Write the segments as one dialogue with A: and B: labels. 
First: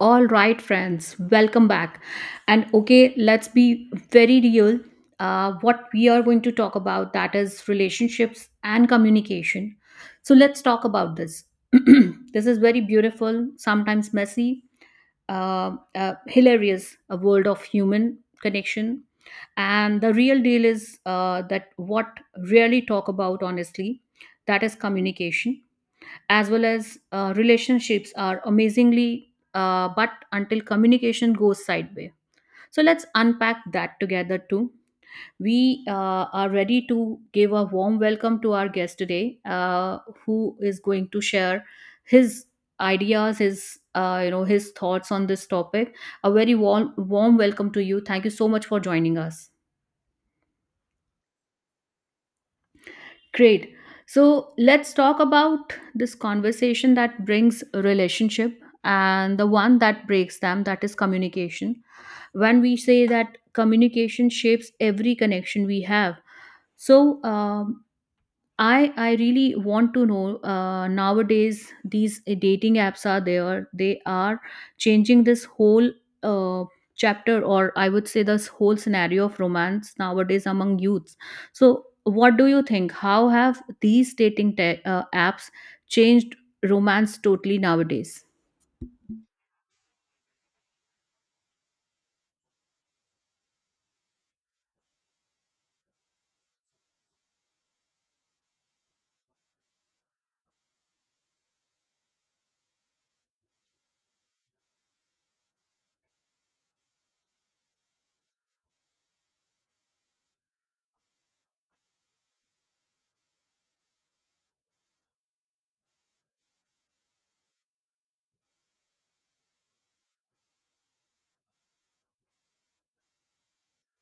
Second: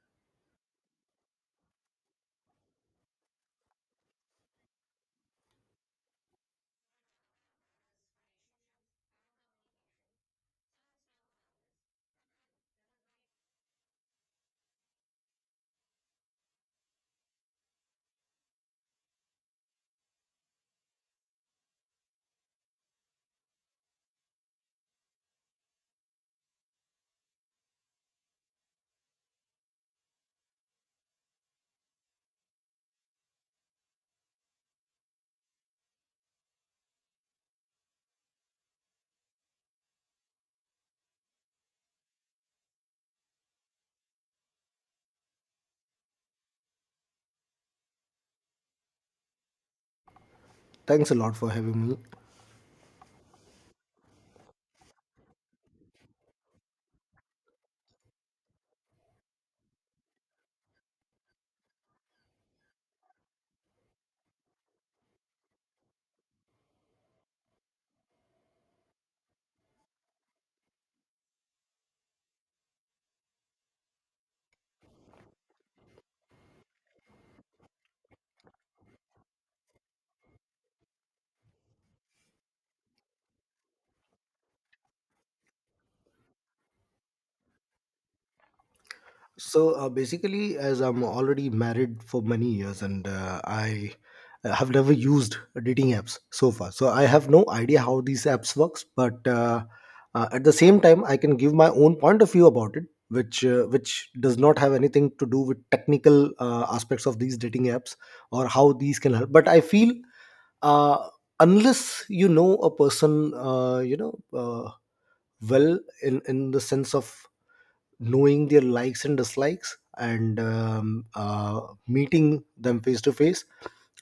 A: All right, friends, welcome back. Let's be very real. What we are going to talk about that is relationships and communication. So let's talk about this. This is very beautiful, sometimes messy, hilarious, a world of human connection. And the real deal is that what really talk about honestly, that is communication as well as relationships are amazingly but until communication goes sideways. So let's unpack that together too. We are ready to give a warm welcome to our guest today, who is going to share his ideas, his his thoughts on this topic. A very warm welcome to you. Thank you so much for joining us.
B: Thanks a lot for having me.
A: Great. So let's talk about this conversation that brings a relationship and the one that breaks them, that is communication. When we say that communication shapes every connection we have. So I really want to know, nowadays these dating apps are there. They are changing this whole uh, chapter, or I would say this whole scenario of romance nowadays among youths. So, what do you think? How have these apps changed romance totally nowadays?
B: So basically, as I'm already married for many years and I have never used dating apps so far, so I have no idea how these apps works. But at the same time, I can give my own point of view about it, which does not have anything to do with technical aspects of these dating apps or how these can help. But I feel uh, unless you know a person, uh, well in the sense of knowing their likes and dislikes and meeting them face to face,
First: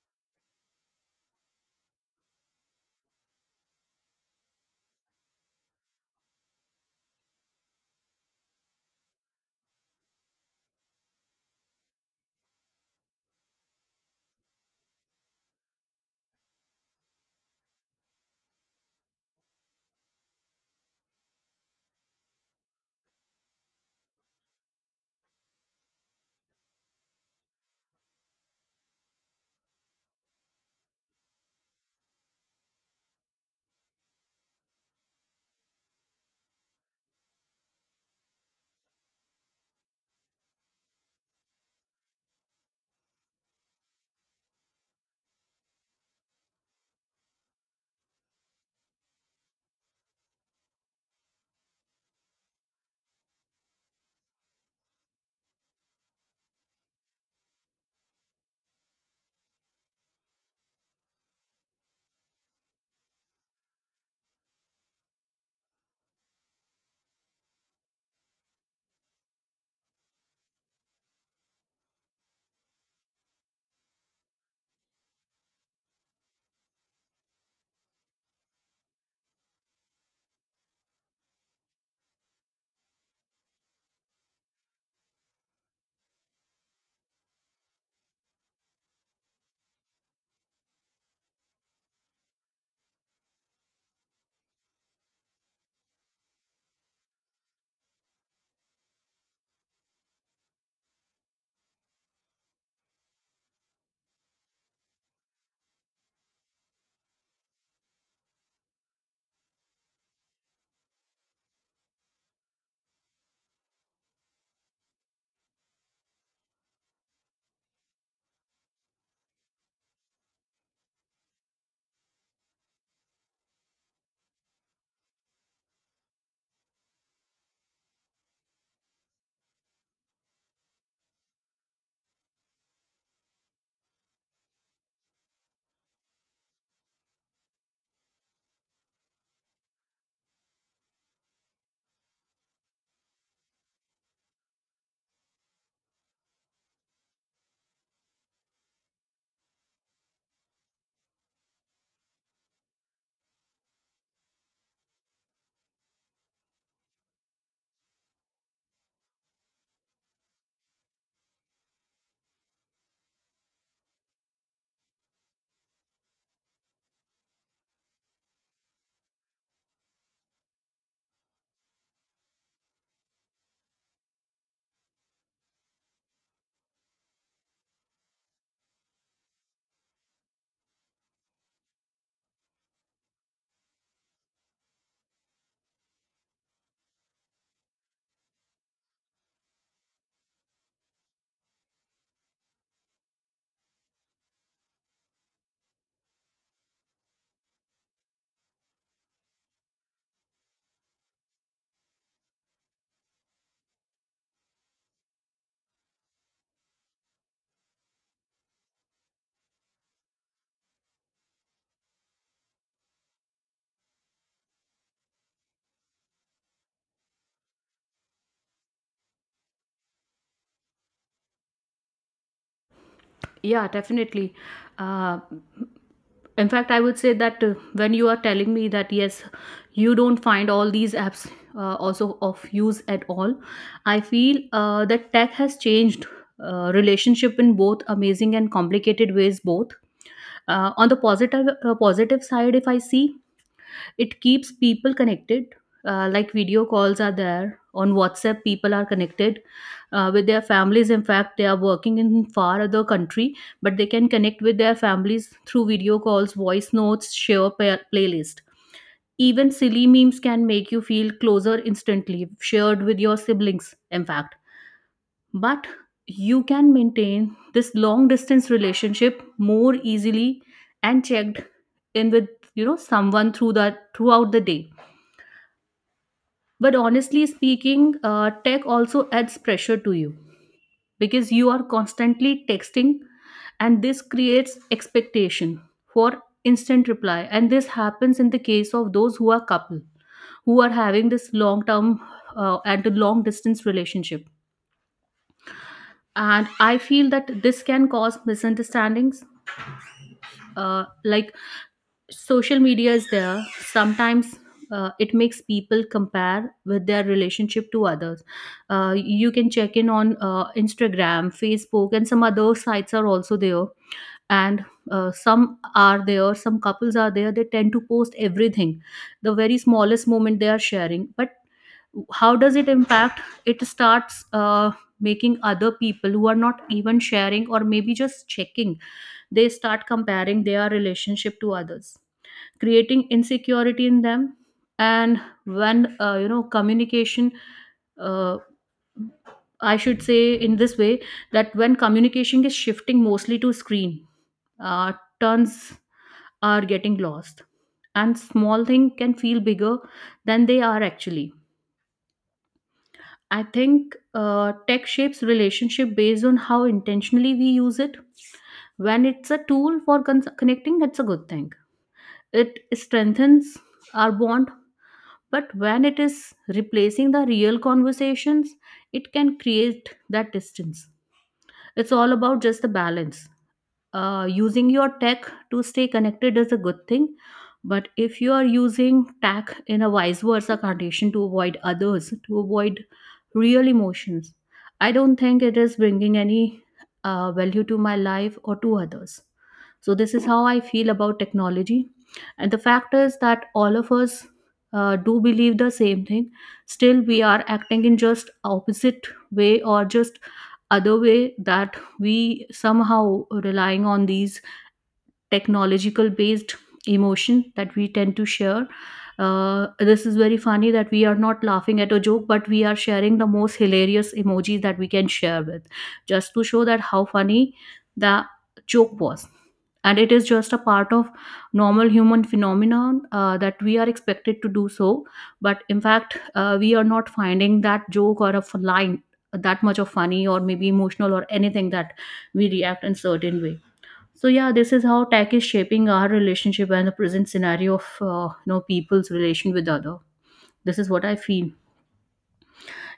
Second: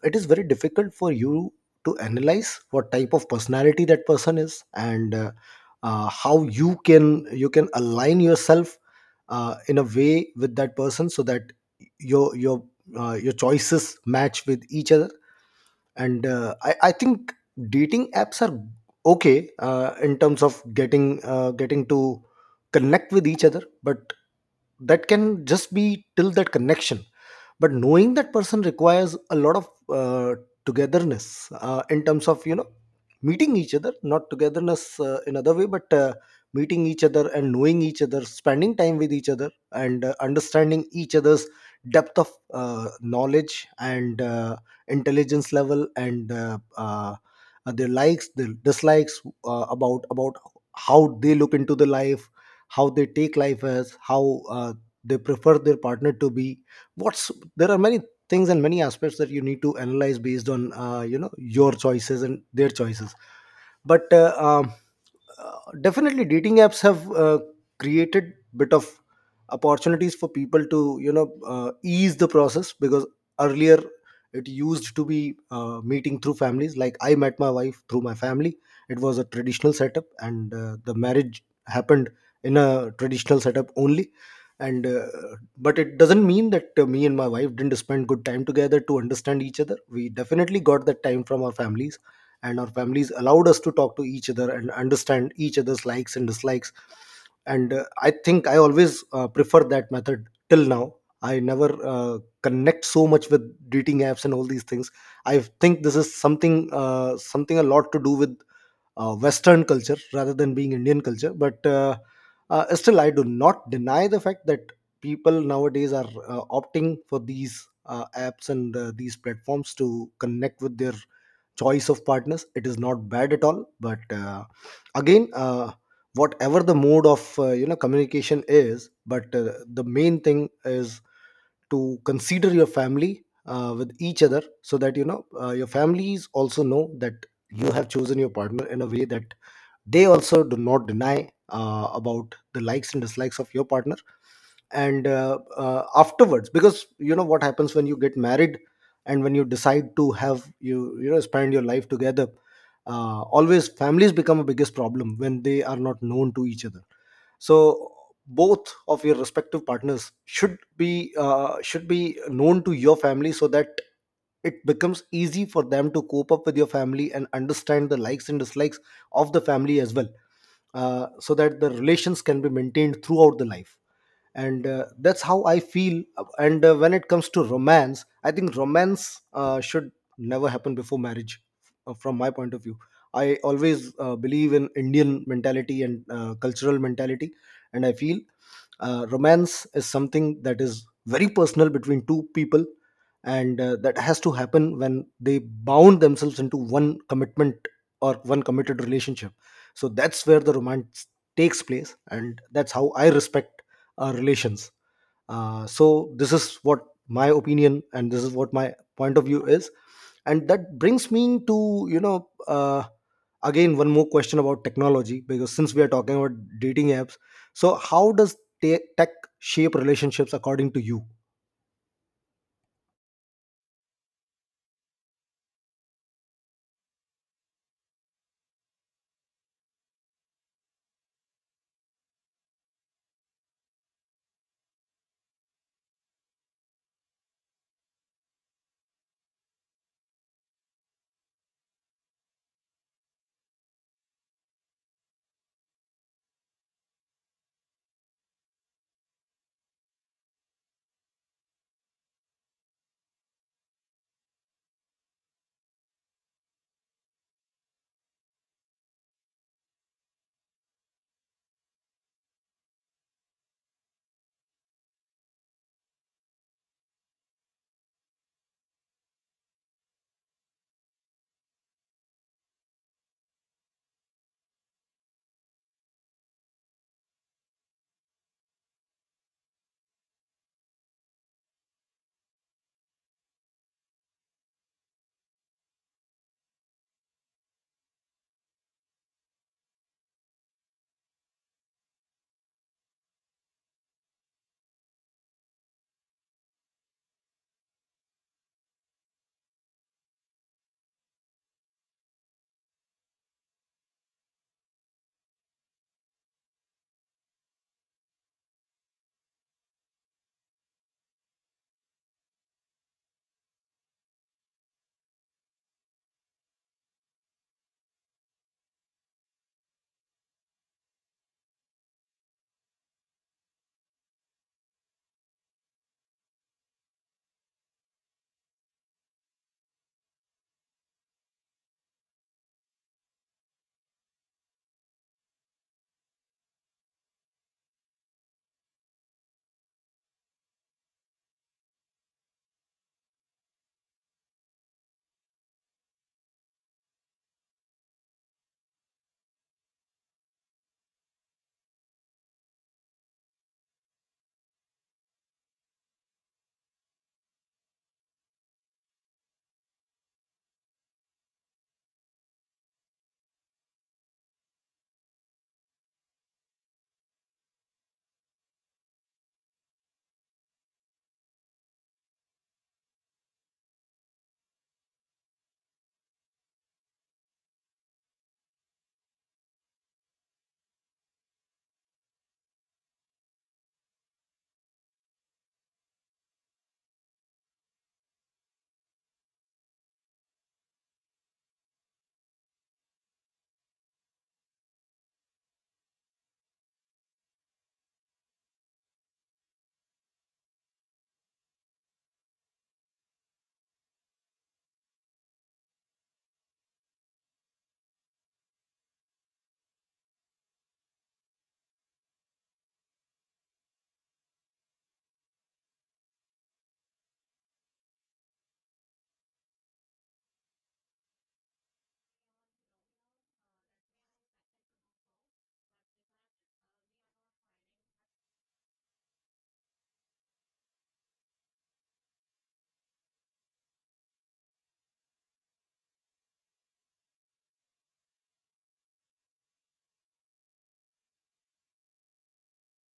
B: it is very difficult for you to analyze what type of personality that person is and how you can align yourself in a way with that person so that your your choices match with each other, and I think dating apps are okay in terms of getting to connect with each other, but that can just be till that connection. But knowing that person requires a lot of uh, togetherness, in terms of you know meeting each other, not togetherness in other way, but meeting each other and knowing each other, spending time with each other and understanding each other's depth of knowledge and intelligence level and their likes, their dislikes, about how they look into the life, how they take life as, how they prefer their partner to be, what's— there are many things and many aspects that you need to analyze based on you know your choices and their choices. But definitely dating apps have created bit of opportunities for people to ease the process, because earlier it used to be meeting through families. Like, I met my wife through my family. It was a traditional setup and the marriage happened in a traditional setup only. And But it doesn't mean that me and my wife didn't spend good time together to understand each other. We definitely got that time from our families, and our families allowed us to talk to each other and understand each other's likes and dislikes. And I think I always prefer that method till now. I never connect so much with dating apps and all these things. I think this is something— something a lot to do with Western culture rather than being Indian culture. But Still, I do not deny the fact that people nowadays are opting for these apps and these platforms to connect with their choice of partners. It is not bad at all, but again. Whatever the mode of you know communication is, but the main thing is to consider your family with each other, so that you know your families also know that you have chosen your partner in a way that they also do not deny about the likes and dislikes of your partner. And Afterwards, because you know what happens when you get married and when you decide to have you you know spend your life together, always families become a biggest problem when they are not known to each other. So both of your respective partners should be known to your family, so that it becomes easy for them to cope up with your family and understand the likes and dislikes of the family as well, so that the relations can be maintained throughout the life. And That's how I feel. And When it comes to romance, I think romance should never happen before marriage, from my point of view. I always believe in Indian mentality and cultural mentality, and I feel romance is something that is very personal between two people, and that has to happen when they bound themselves into one commitment or one committed relationship. So that's where the romance takes place, and that's how I respect our relations. So this is what my opinion and this is what my point of view is. And that brings me to again, one more question about technology. Because since we are talking about dating apps, so how does tech shape relationships, according to you?
A: Yeah, definitely. Uh, in fact, I would say that when you are telling me that yes, you don't find all these apps also of use at all, I feel that tech has changed relationship in both amazing and complicated ways. Both on the positive side, if I see it keeps people connected, like video calls are there. On WhatsApp, people are connected with their families. In fact, they are working in far other country, but they can connect with their families through video calls, voice notes, playlist. Even silly memes can make you feel closer instantly, shared with your siblings, in fact. But you can maintain this long distance relationship more easily and checked in with someone through that throughout the day. But honestly speaking, tech also adds pressure to you because you are constantly texting, and this creates expectation for instant reply. And this happens in the case of those who are couple, who are having this long term and a long distance relationship. And I feel that this can cause misunderstandings. Like social media is there. Sometimes it makes people compare with their relationship to others. You can check in on Instagram, Facebook, and some other sites are also there. And some couples are there, they tend to post everything, the very smallest moment they are sharing. But how does it impact? It starts making other people who are not even sharing or maybe just checking, they start comparing their relationship to others, creating insecurity in them. And when communication, uh, I should say in this way, that when communication is shifting mostly to screen, uh, turns are getting lost and small thing can feel bigger than they are actually. I think tech shapes relationship based on how intentionally we use it. When it's a tool for connecting, it's a good thing. It strengthens our bond. But when it is replacing the real conversations, it can create that distance. It's all about just the balance. Uh, using your tech to stay connected is a good thing, but if you are using tech in a vice versa condition to avoid others, to avoid real emotions, I don't think it is bringing any value to my life or to others. So this is how I feel about technology. And the fact is that all of us do believe the same thing, still we are acting in just opposite way or just other way, that we somehow relying on these technological based emotion that we tend to share. This is very funny that we are not laughing at a joke, but we are sharing the most hilarious emojis that we can share with, just to show that how funny the joke was. And it is just a part of normal human phenomenon, that we are expected to do so, but in fact, we are not finding that joke or a line that much of funny or maybe emotional or anything that we react in certain way. So yeah, this is how tech is shaping our relationship and the present scenario of people's relation with other. This is what I feel.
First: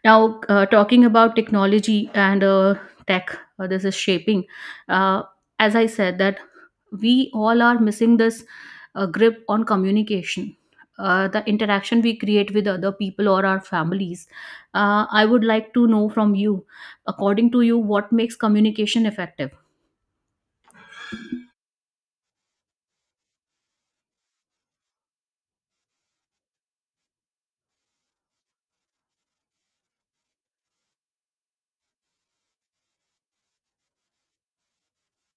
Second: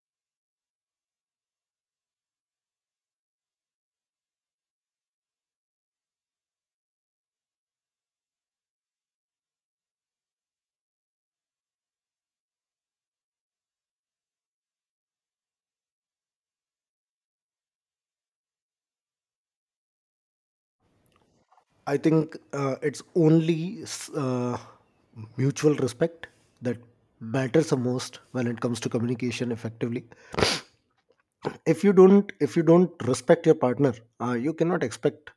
A: Now, talking about technology and tech, this is shaping. Uh, as I said, that we all are missing this grip on communication, the interaction we create with other people or our families. I would like to know from you, according to you, what makes communication effective?
B: I think it's only mutual respect that matters the most when it comes to communication effectively. If you don't respect your partner, you cannot expect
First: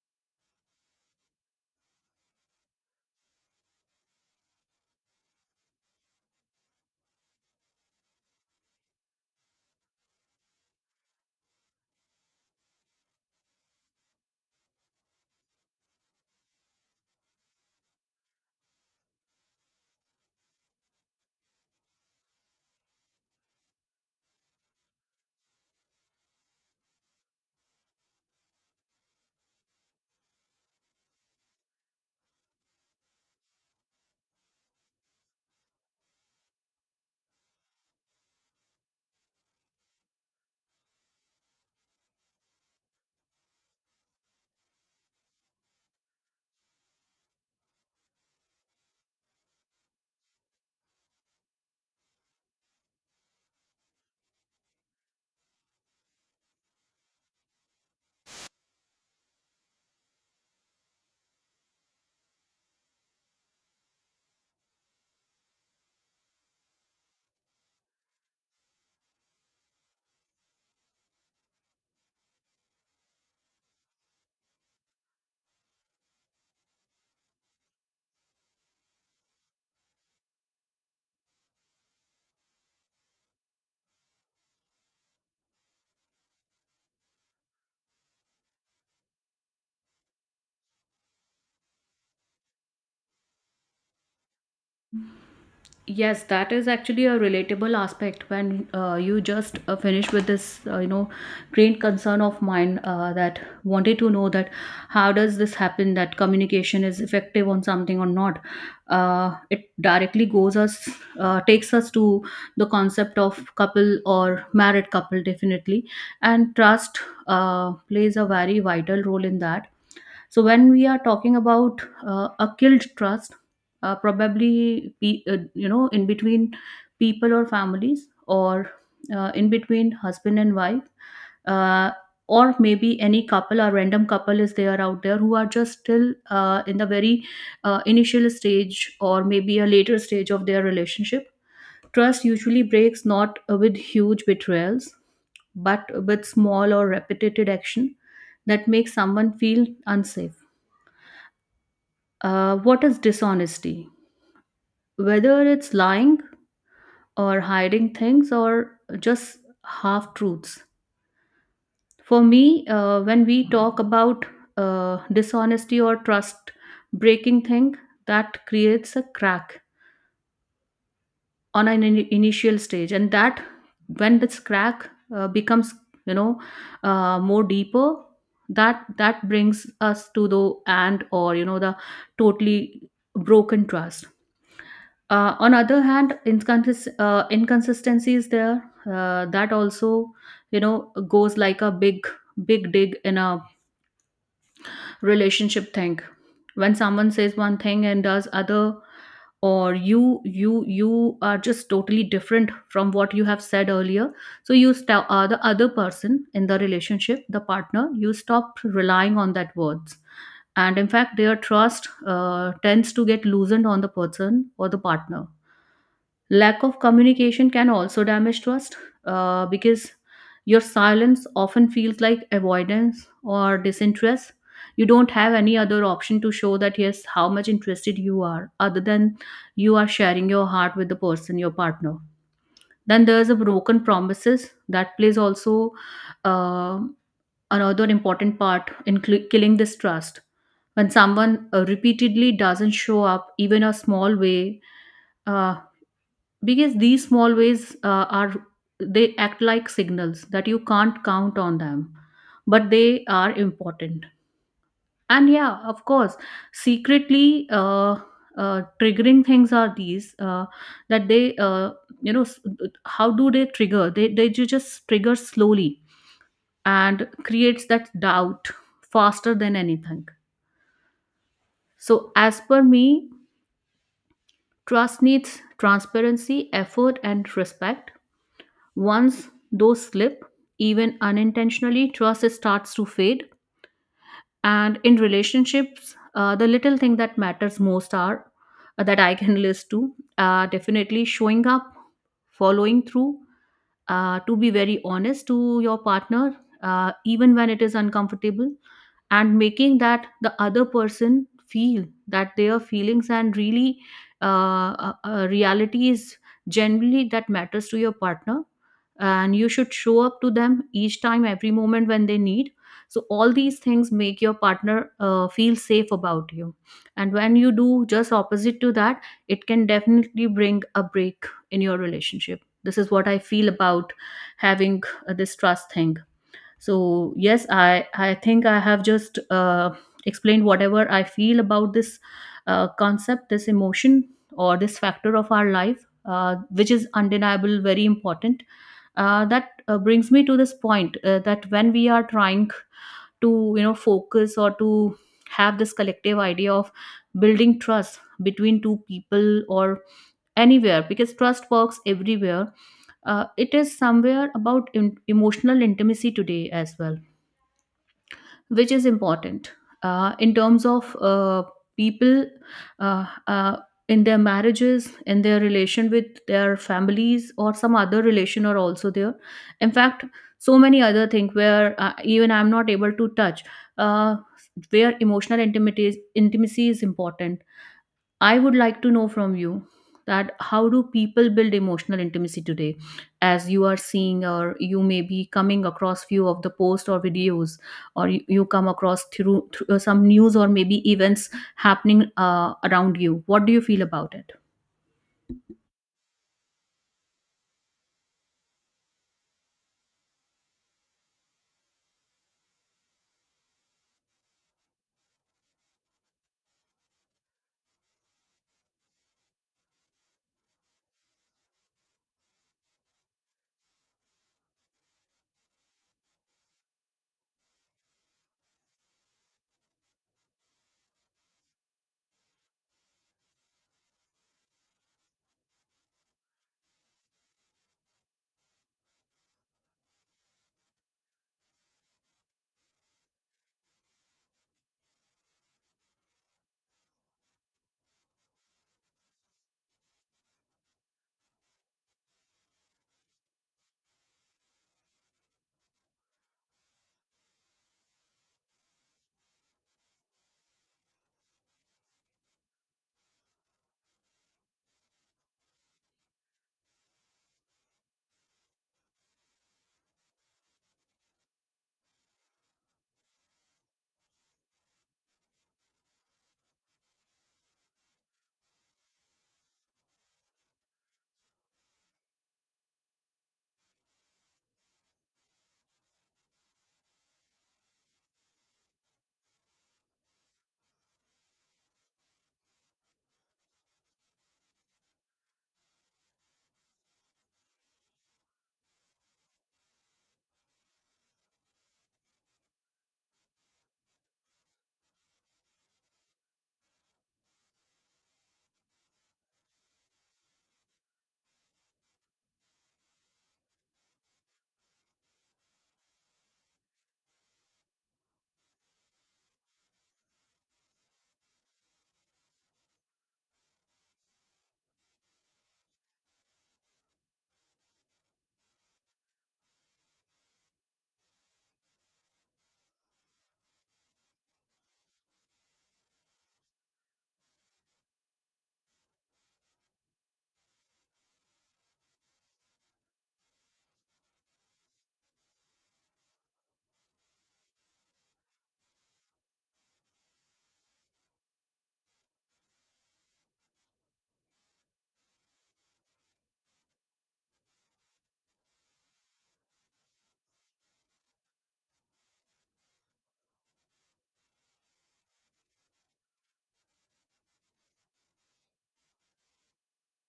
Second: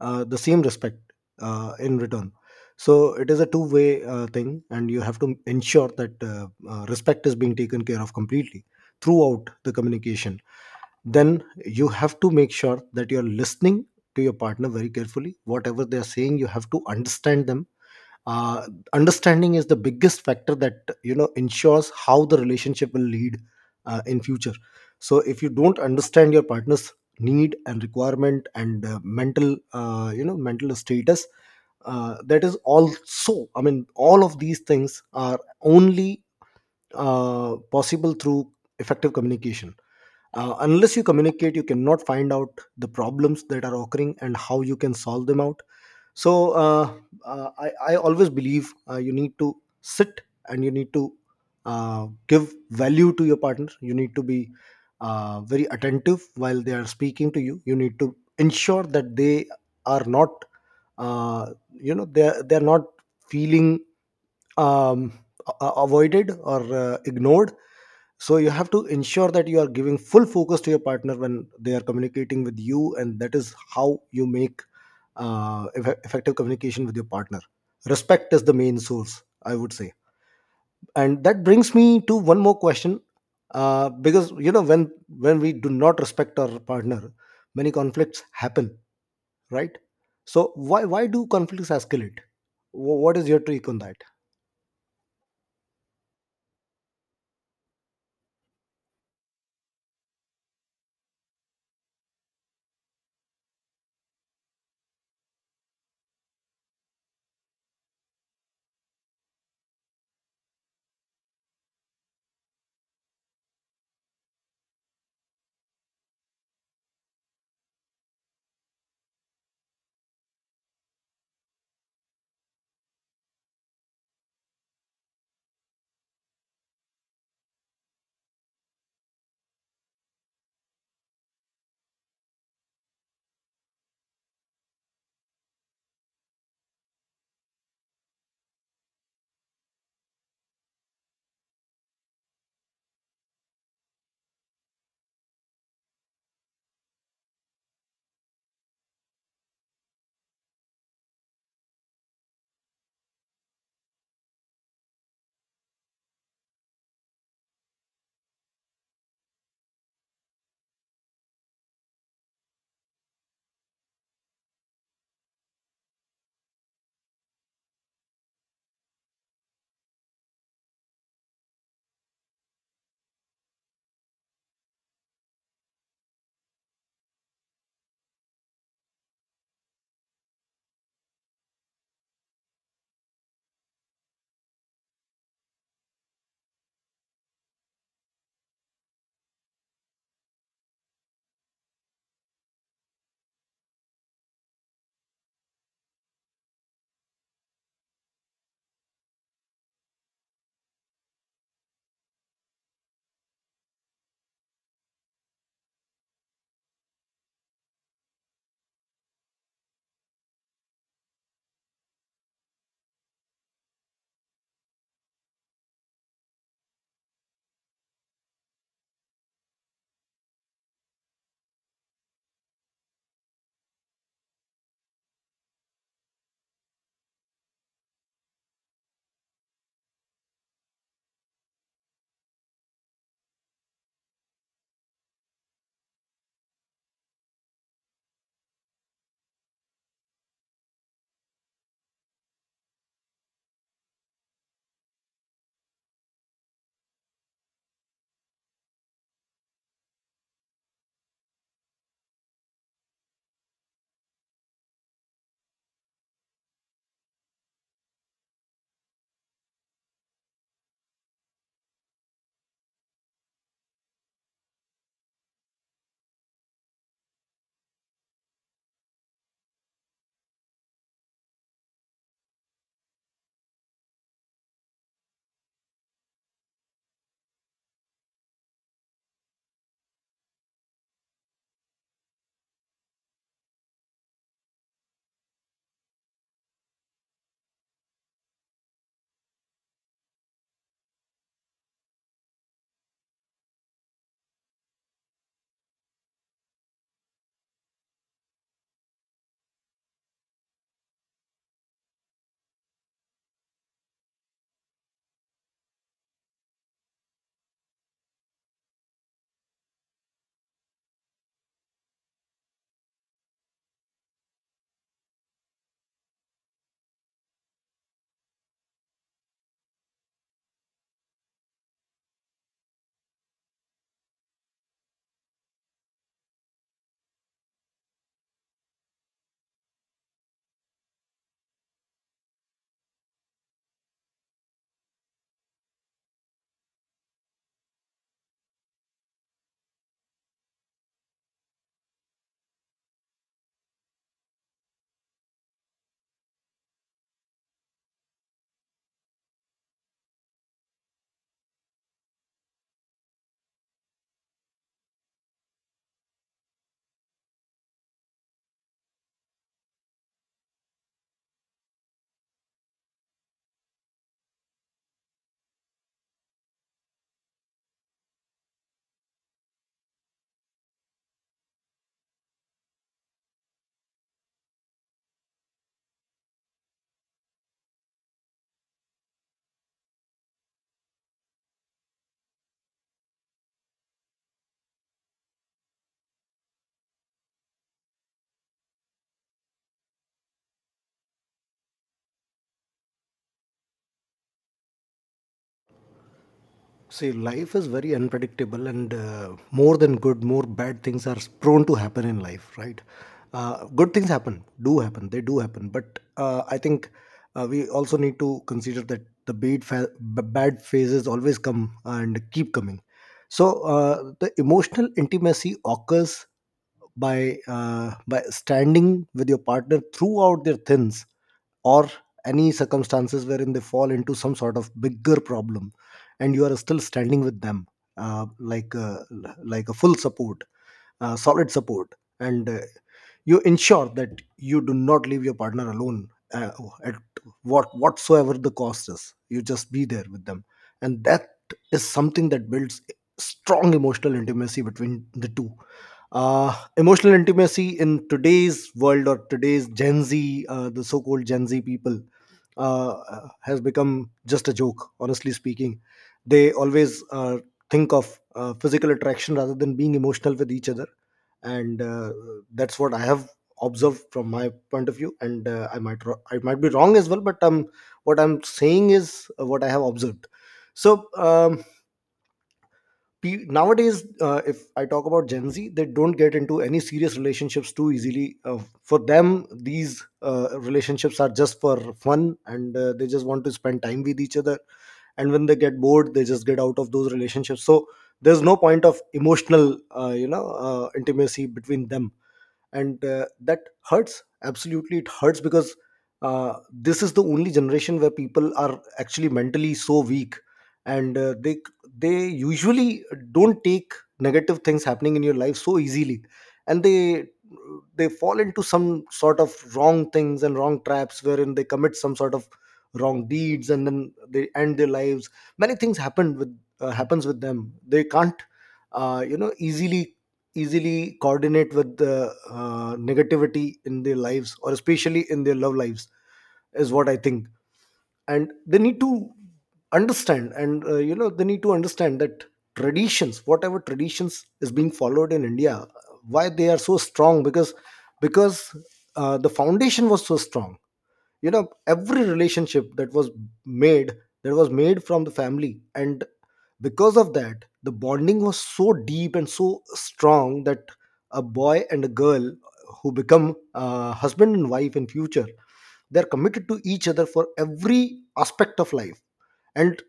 B: the same respect in return. So it is a two way thing, and you have to ensure that respect is being taken care of completely throughout the communication. Then you have to make sure that you're listening to your partner very carefully, whatever they are saying. You have to understand them. uh, Understanding is the biggest factor that you know ensures how the relationship will lead in future. So if you don't understand your partner's need and requirement and mental mental status, that is also— I mean, all of these things are only possible through effective communication. Unless you communicate, you cannot find out the problems that are occurring and how you can solve them out. So I always believe you need to sit and you need to give value to your partner. You need to be very attentive while they are speaking to you. You need to ensure that they are not uh, you know, they are not feeling um, avoided or ignored. So you have to ensure that you are giving full focus to your partner when they are communicating with you, and that is how you make effective communication with your partner. Respect is the main source, I would say. And that brings me to one more question, because you know, when we do not respect our partner, many conflicts happen, right? So why do conflicts escalate? What is your take on that?
A: Yes, that is actually a relatable aspect when you just finish with this, great concern of mine that wanted to know that how does this happen that communication is effective on something or not. It directly goes us, takes us to the concept of couple or married couple definitely, and trust plays a very vital role in that. So when we are talking about a killed trust, uh, probably in between people or families, or in between husband and wife, uh, or maybe any couple or random couple is there out there, who are just still in the very initial stage or maybe a later stage of their relationship. Trust usually breaks not with huge betrayals, but with small or repetitive action that makes someone feel unsafe. What is dishonesty? Whether it's lying or hiding things or just half truths. For me, when we talk about dishonesty or trust breaking thing, that creates a crack on an initial stage, and that when this crack becomes, you know, more deeper, that brings us to the, and or you know the totally broken trust. Uh, on other hand, inconsistencies there, that also you know goes like a big dig in a relationship thing. When someone says one thing and does other, or you are just totally different from what you have said earlier, so you stop the other person in the relationship, the partner, you stop relying on that words, and in fact, their trust tends to get loosened on the person or the partner. Lack of communication can also damage trust, because your silence often feels like avoidance or disinterest. You don't have any other option to show that, yes, how much interested you are, other than you are sharing your heart with the person, your partner. Then there's a broken promises that plays also, um, another important part in killing this trust. When someone repeatedly doesn't show up, even a small way, uh, because these small ways are, they act like signals that you can't count on them, but they are important. And yeah, of course, secretly, triggering things are these, that they you know s- how do they trigger? They just trigger slowly and creates that doubt faster than anything. So as per me, trust needs transparency, effort and respect. Once those slip, even unintentionally, trust starts to fade. And in relationships, the little thing that matters most are that I can list to, definitely showing up, following through, to be very honest to your partner, even when it is uncomfortable, and making that the other person feel that their feelings and really uh, reality is generally that matters to your partner. And you should show up to them each time, every moment when they need. So, all these things make your partner feel safe about you. And when you do just opposite to that, it can definitely bring a break in your relationship. This is what I feel about having this trust thing. So yes, I think I have just explained whatever I feel about this concept, this emotion, or this factor of our life, which is undeniable very important. Uh, that brings me to this point that when we are trying to focus or to have this collective idea of building trust between two people or anywhere, because trust works everywhere. Uh, it is somewhere about emotional intimacy today as well, which is important in terms of people uh, uh, in their marriages, in their relation with their families, or some other relation are also there. In fact, so many other things where even I'm not able to touch uh, where emotional intimacy is important. I would like to know from you that how do people build emotional intimacy today, as you are seeing, or you may be coming across few of the posts or videos, or you come across through some news or maybe events happening around you. What do you feel about it?
B: See, life is very unpredictable, and more than good, more bad things are prone to happen in life, right? Good things happen, do happen, they do happen, but I think we also need to consider that the bad phases always come and keep coming. So the emotional intimacy occurs by standing with your partner throughout their thins, or any circumstances wherein they fall into some sort of bigger problem and you are still standing with them, uh, like uh, like a full support, solid support, and you ensure that you do not leave your partner alone, uh, at whatsoever the cost is. You just be there with them, and that is something that builds strong emotional intimacy between the two. Emotional intimacy in today's world or today's Gen Z, the so-called Gen Z people, uh, has become just a joke. Honestly speaking, they always think of physical attraction rather than being emotional with each other, and that's what I have observed from my point of view. And I might I might be wrong as well, but what I'm saying is what I have observed. So nowadays, if I talk about Gen Z, they don't get into any serious relationships too easily. For them, these relationships are just for fun, and they just want to spend time with each other. And when they get bored, they just get out of those relationships. So there's no point of emotional, intimacy between them, and that hurts. Absolutely it hurts, because this is the only generation where people are actually mentally so weak, and they usually don't take negative things happening in your life so easily, and they fall into some sort of wrong things and wrong traps, wherein they commit some sort of wrong deeds and then they end their lives. Many things happen with happens with them. They can't easily easily coordinate with the negativity in their lives, or especially in their love lives, is what I think. And they need to understand, and they need to understand that traditions, whatever traditions is being followed in India, why they are so strong? Because the foundation was so strong. You know, every relationship that was made, that was made from the family, and because of that the bonding was so deep and so strong that a boy and a girl who become husband and wife in future, they're committed to each other for every aspect of life. And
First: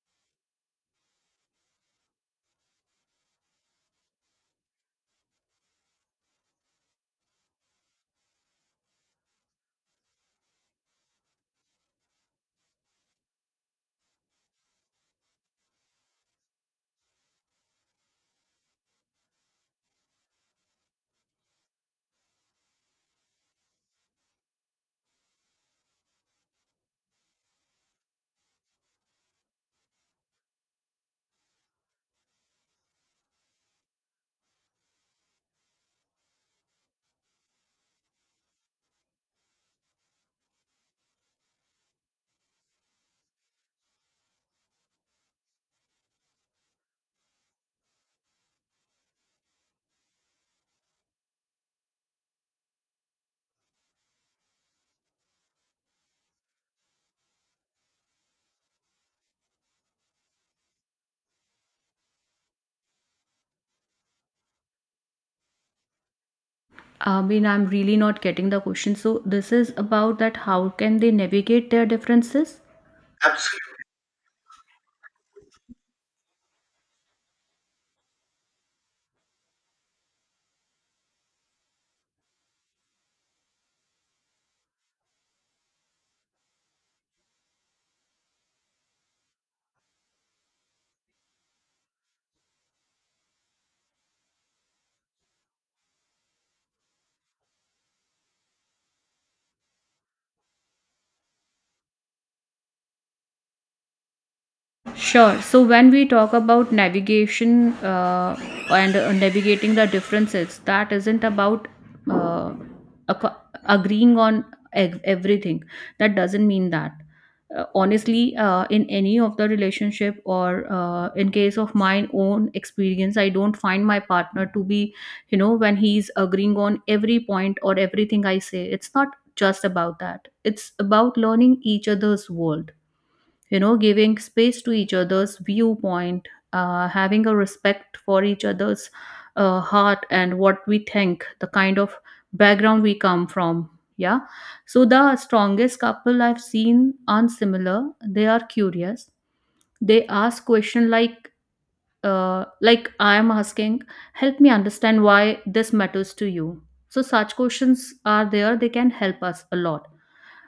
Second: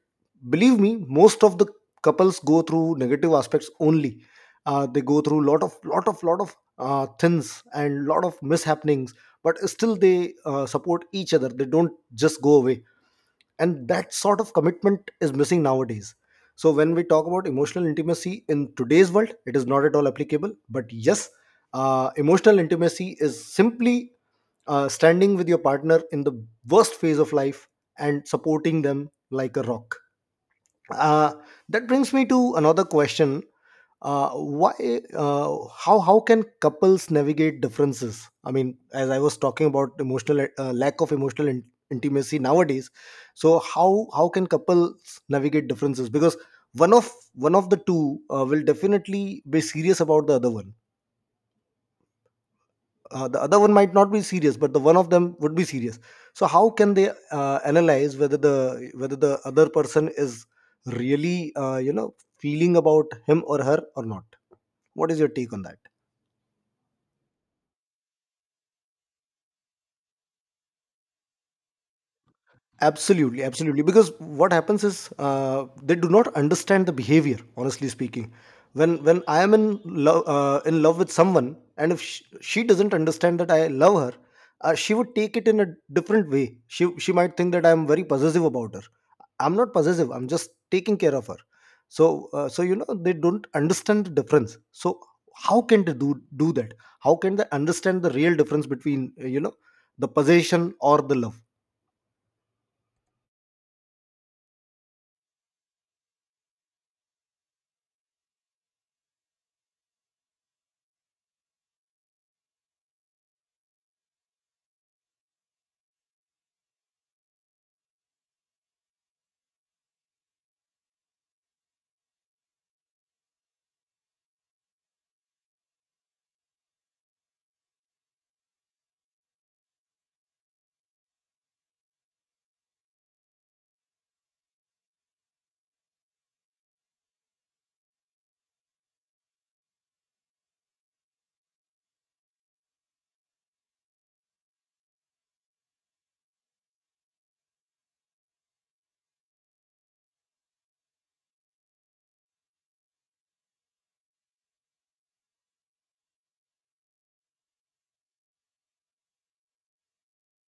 B: believe me, most of the couples go through negative aspects only. They go through lot of thins and lot of mishappenings, but still they support each other, they don't just go away. And that sort of commitment is missing nowadays. So when we talk about emotional intimacy in today's world, it is not at all applicable. But yes, emotional intimacy is simply standing with your partner in the worst phase of life and supporting them like a rock. Uh, that brings me to another question. Why? How can couples navigate differences? I mean, as I was talking about emotional lack of emotional intimacy nowadays, so how can couples navigate differences? Because one of the two will definitely be serious about the other one. The other one might not be serious, but the one of them would be serious. So how can they analyze whether the other person is really feeling about him or her or not? What is your take on that?
A: I mean, I'm really not getting the question. So, this is about that how can they navigate their differences?
B: Absolutely, absolutely, because what happens is, they do not understand the behavior, honestly speaking. When I am in love with someone, and if she doesn't understand that I love her, she would take it in a different way. She might think that I am very possessive about her. I'm not possessive, I'm just taking care of her. So you know, they don't understand the difference. So how can they do that? How can they understand the real difference between the possession or the love?
A: Sure. So when we talk about navigation and navigating the differences, that isn't about uh, ac- agreeing on everything. That doesn't mean that. Honestly, in any of the relationship or in case of my own experience, I don't find my partner to be, you know, when he's agreeing on every point or everything I say. It's not just about that. It's about learning each other's world, you know, giving space to each other's viewpoint, having a respect for each other's heart, and what we think, the kind of background we come from. Yeah, so the strongest couple I've seen aren't similar, they are curious. They ask questions like, like I am asking, help me understand why this matters to you. So such questions are there, they can help us a lot.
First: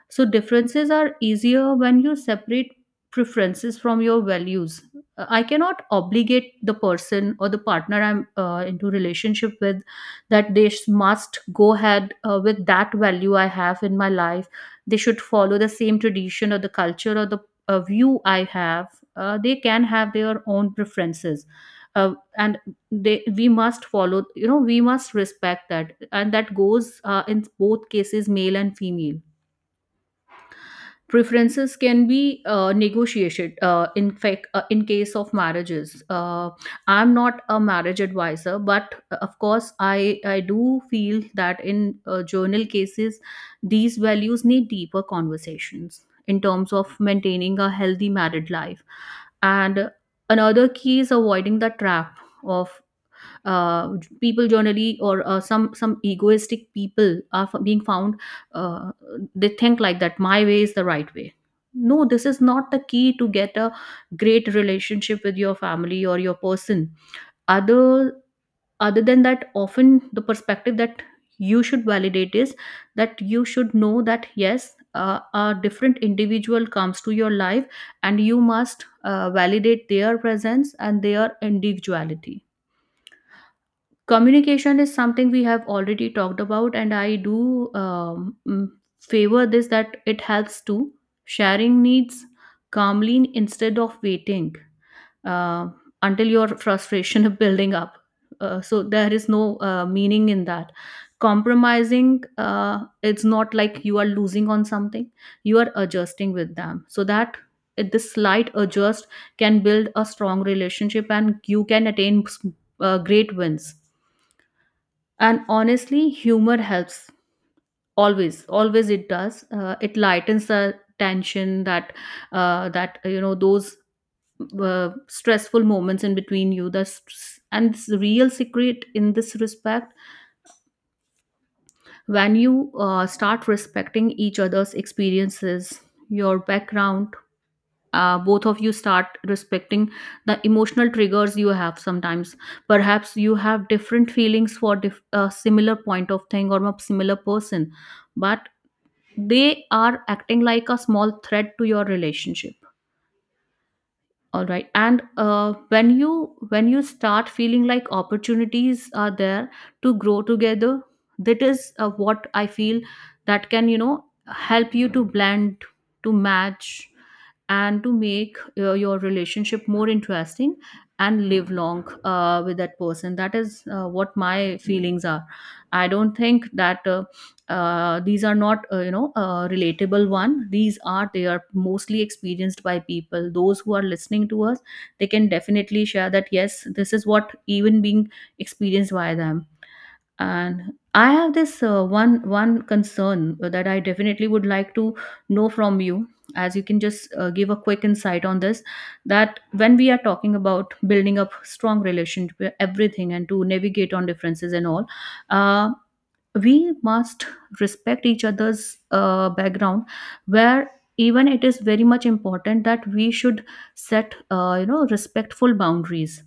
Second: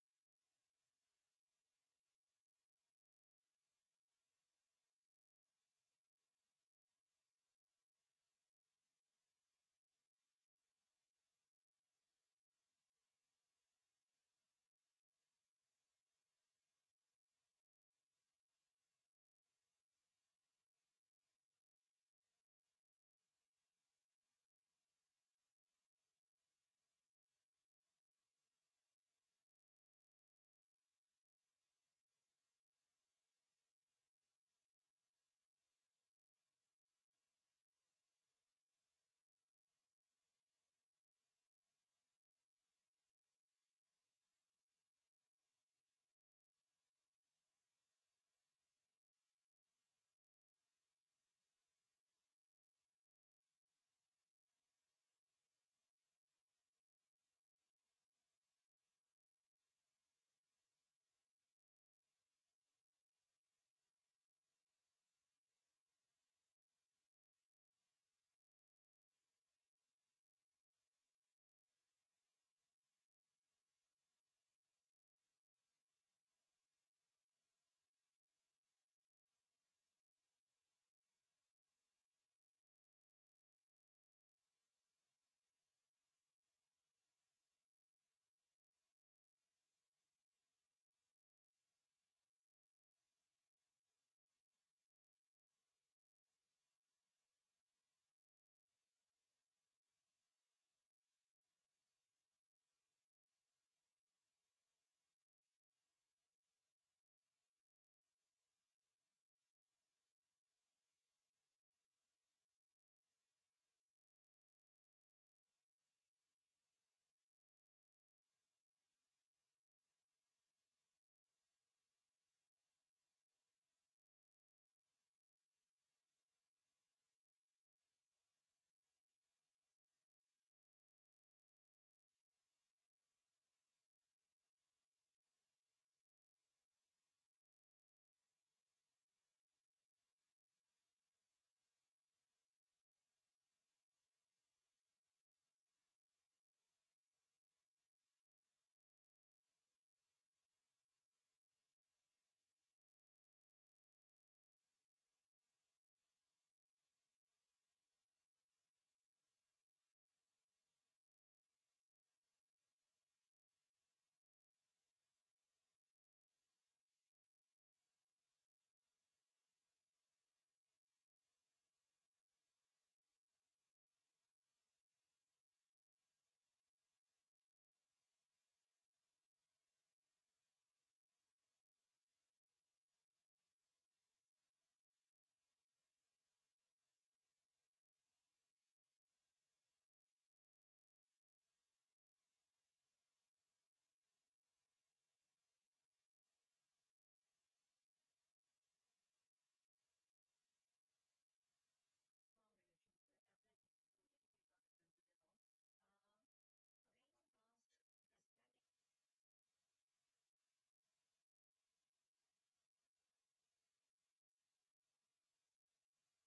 A: So differences are easier when you separate preferences from your values. I cannot obligate the person or the partner I'm into relationship with, that they must go ahead with that value I have in my life. They should follow the same tradition or the culture or the view I have. They can have their own preferences. And they we must follow, you know, we must respect that, and that goes in both cases, male and female. Preferences can be negotiated. Uh, in fact, in case of marriages, I'm not a marriage advisor, but of course I do feel that in journal cases these values need deeper conversations in terms of maintaining a healthy married life. And another key is avoiding the trap of people generally, or some egoistic people are being found. Uh, they think like that my way is the right way. No, this is not the key to get a great relationship with your family or your person. other Other than that, often the perspective that you should validate is that you should know that yes, a different individual comes to your life and you must validate their presence and their individuality. Communication is something we have already talked about, and I do favor this, that it helps to sharing needs calmly, instead of waiting uh, until your frustration is building up. Uh, so there is no meaning in that. Compromising, uh, it's not like you are losing on something, you are adjusting with them so that this slight adjust can build a strong relationship and you can attain great wins. And honestly, humor helps. Always, always it does. It lightens the tension that, that, you know, those stressful moments in between you, and it's the real secret in this respect. When you start respecting each other's experiences, your background, both of you start respecting the emotional triggers you have sometimes. Perhaps you have different feelings for a similar point of thing or a similar person, but they are acting like a small threat to your relationship. All right, and when you, start feeling like opportunities are there to grow together, that is what I feel that can, you know, help you to blend, to match, and to make your relationship more interesting and live long with that person. That is what my feelings are. I don't think that these are not, relatable one. These are, they are mostly experienced by people those who are listening to us. They can definitely share that yes, this is what even being experienced by them. And I have this one concern that I definitely would like to know from you, as you can just give a quick insight on this. That when we are talking about building up strong relationship, everything, and to navigate on differences and all, uh, we must respect each other's background, where even it is very much important that we should set, respectful boundaries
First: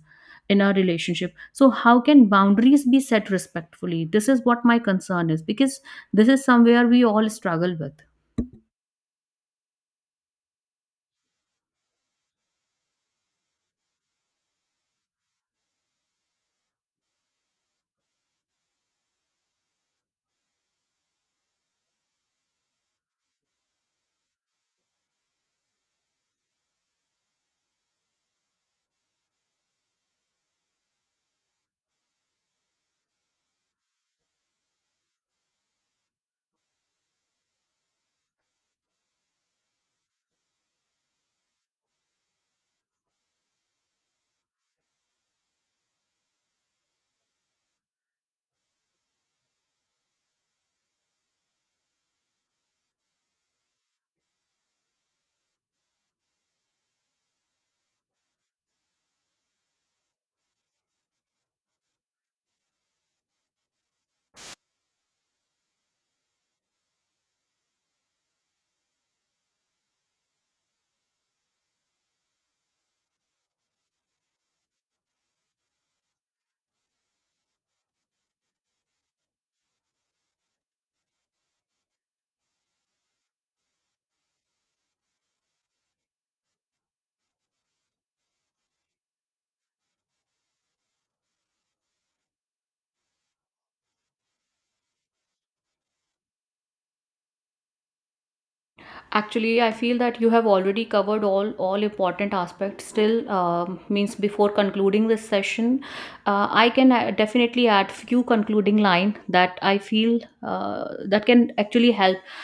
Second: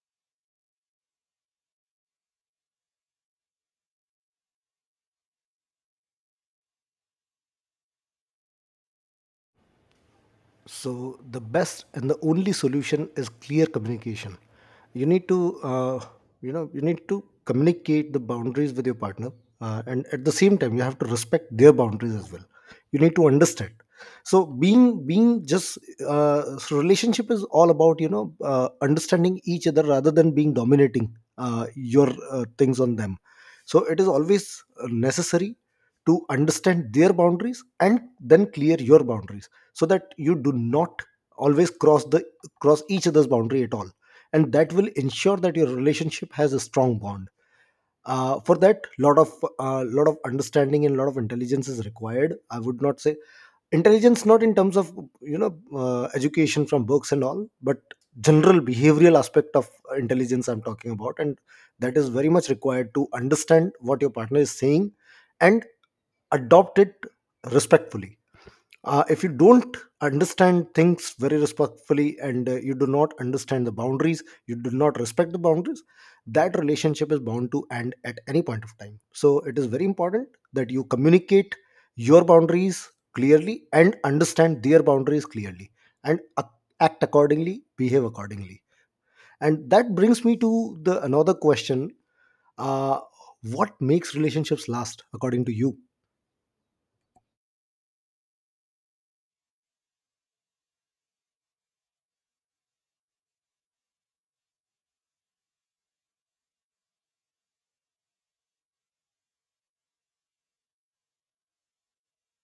A: in our relationship. So how can boundaries be set respectfully? This is what my concern is, because this is somewhere we all struggle with.
B: So the best and the only solution is clear communication. You need to, you need to communicate the boundaries with your partner, and at the same time, you have to respect their boundaries as well. You need to understand. So, being just so, relationship is all about, you know, understanding each other, rather than being dominating your things on them. So it is always necessary to understand their boundaries and then clear your boundaries, so that you do not always cross the cross each other's boundary at all. And that will ensure that your relationship has a strong bond. For that, lot of understanding and lot of intelligence is required. I would not say intelligence, not in terms of, you know, education from books and all, but general behavioral aspect of intelligence I'm talking about. And that is very much required to understand what your partner is saying, and adopt it respectfully. If you don't understand things very respectfully, and you do not understand the boundaries, you do not respect the boundaries, that relationship is bound to end at any point of time. So it is very important that you communicate your boundaries clearly and understand their boundaries clearly, and act accordingly, behave accordingly. And that brings me to the another question. uh, what makes relationships last according to you?
A: Actually, I feel that you have already covered all important aspects. Still, means before concluding this session, I can definitely add few concluding line that I feel that can actually help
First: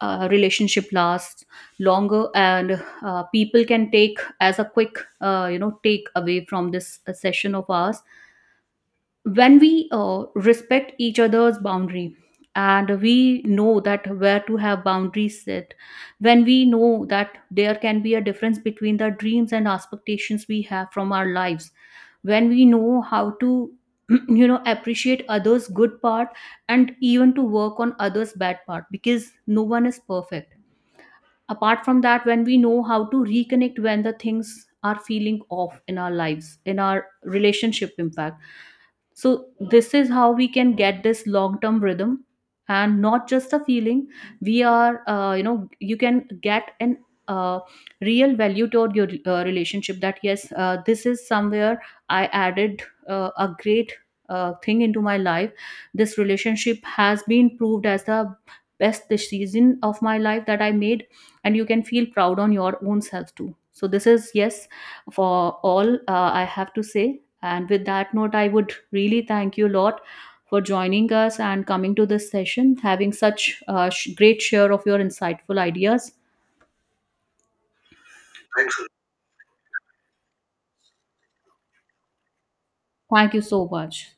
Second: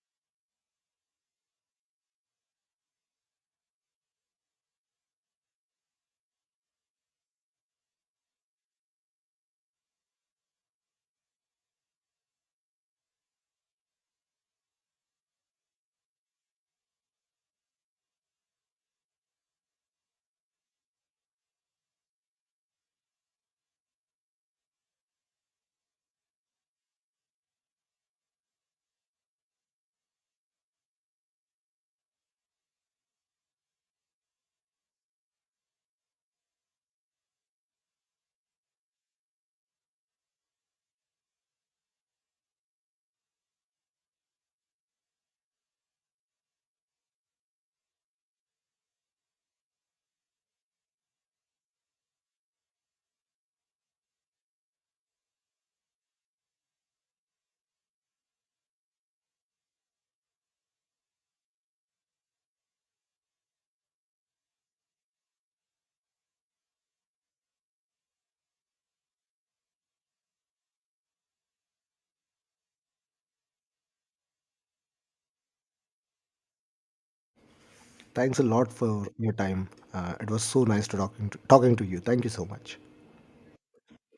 A: relationship last longer, and people can take as a quick, take away from this session of ours. When we respect each other's boundary, and we know that where to have boundaries set, when we know that there can be a difference between the dreams and expectations we have from our lives, when we know how to you know appreciate others good part, and even to work on others bad part, because no one is perfect. Apart from that, when we know how to reconnect when the things are feeling off in our lives, in our relationship impact. So this is how we can get this long term rhythm, and not just a feeling. We are, you can get an uh, real value toward your relationship, that yes, this is somewhere I added a great thing into my life. This relationship has been proved as the best decision of my life that I made, and you can feel proud on your own self too. So this is, yes, for all, I have to say. And with that note, I would really thank you a lot for joining us and coming to this session, having such a great share of your insightful ideas.
B: Thanks a lot
A: Thanks.
B: for your time. It was so nice to talking to you. Thank you so much.
A: Thank you so much.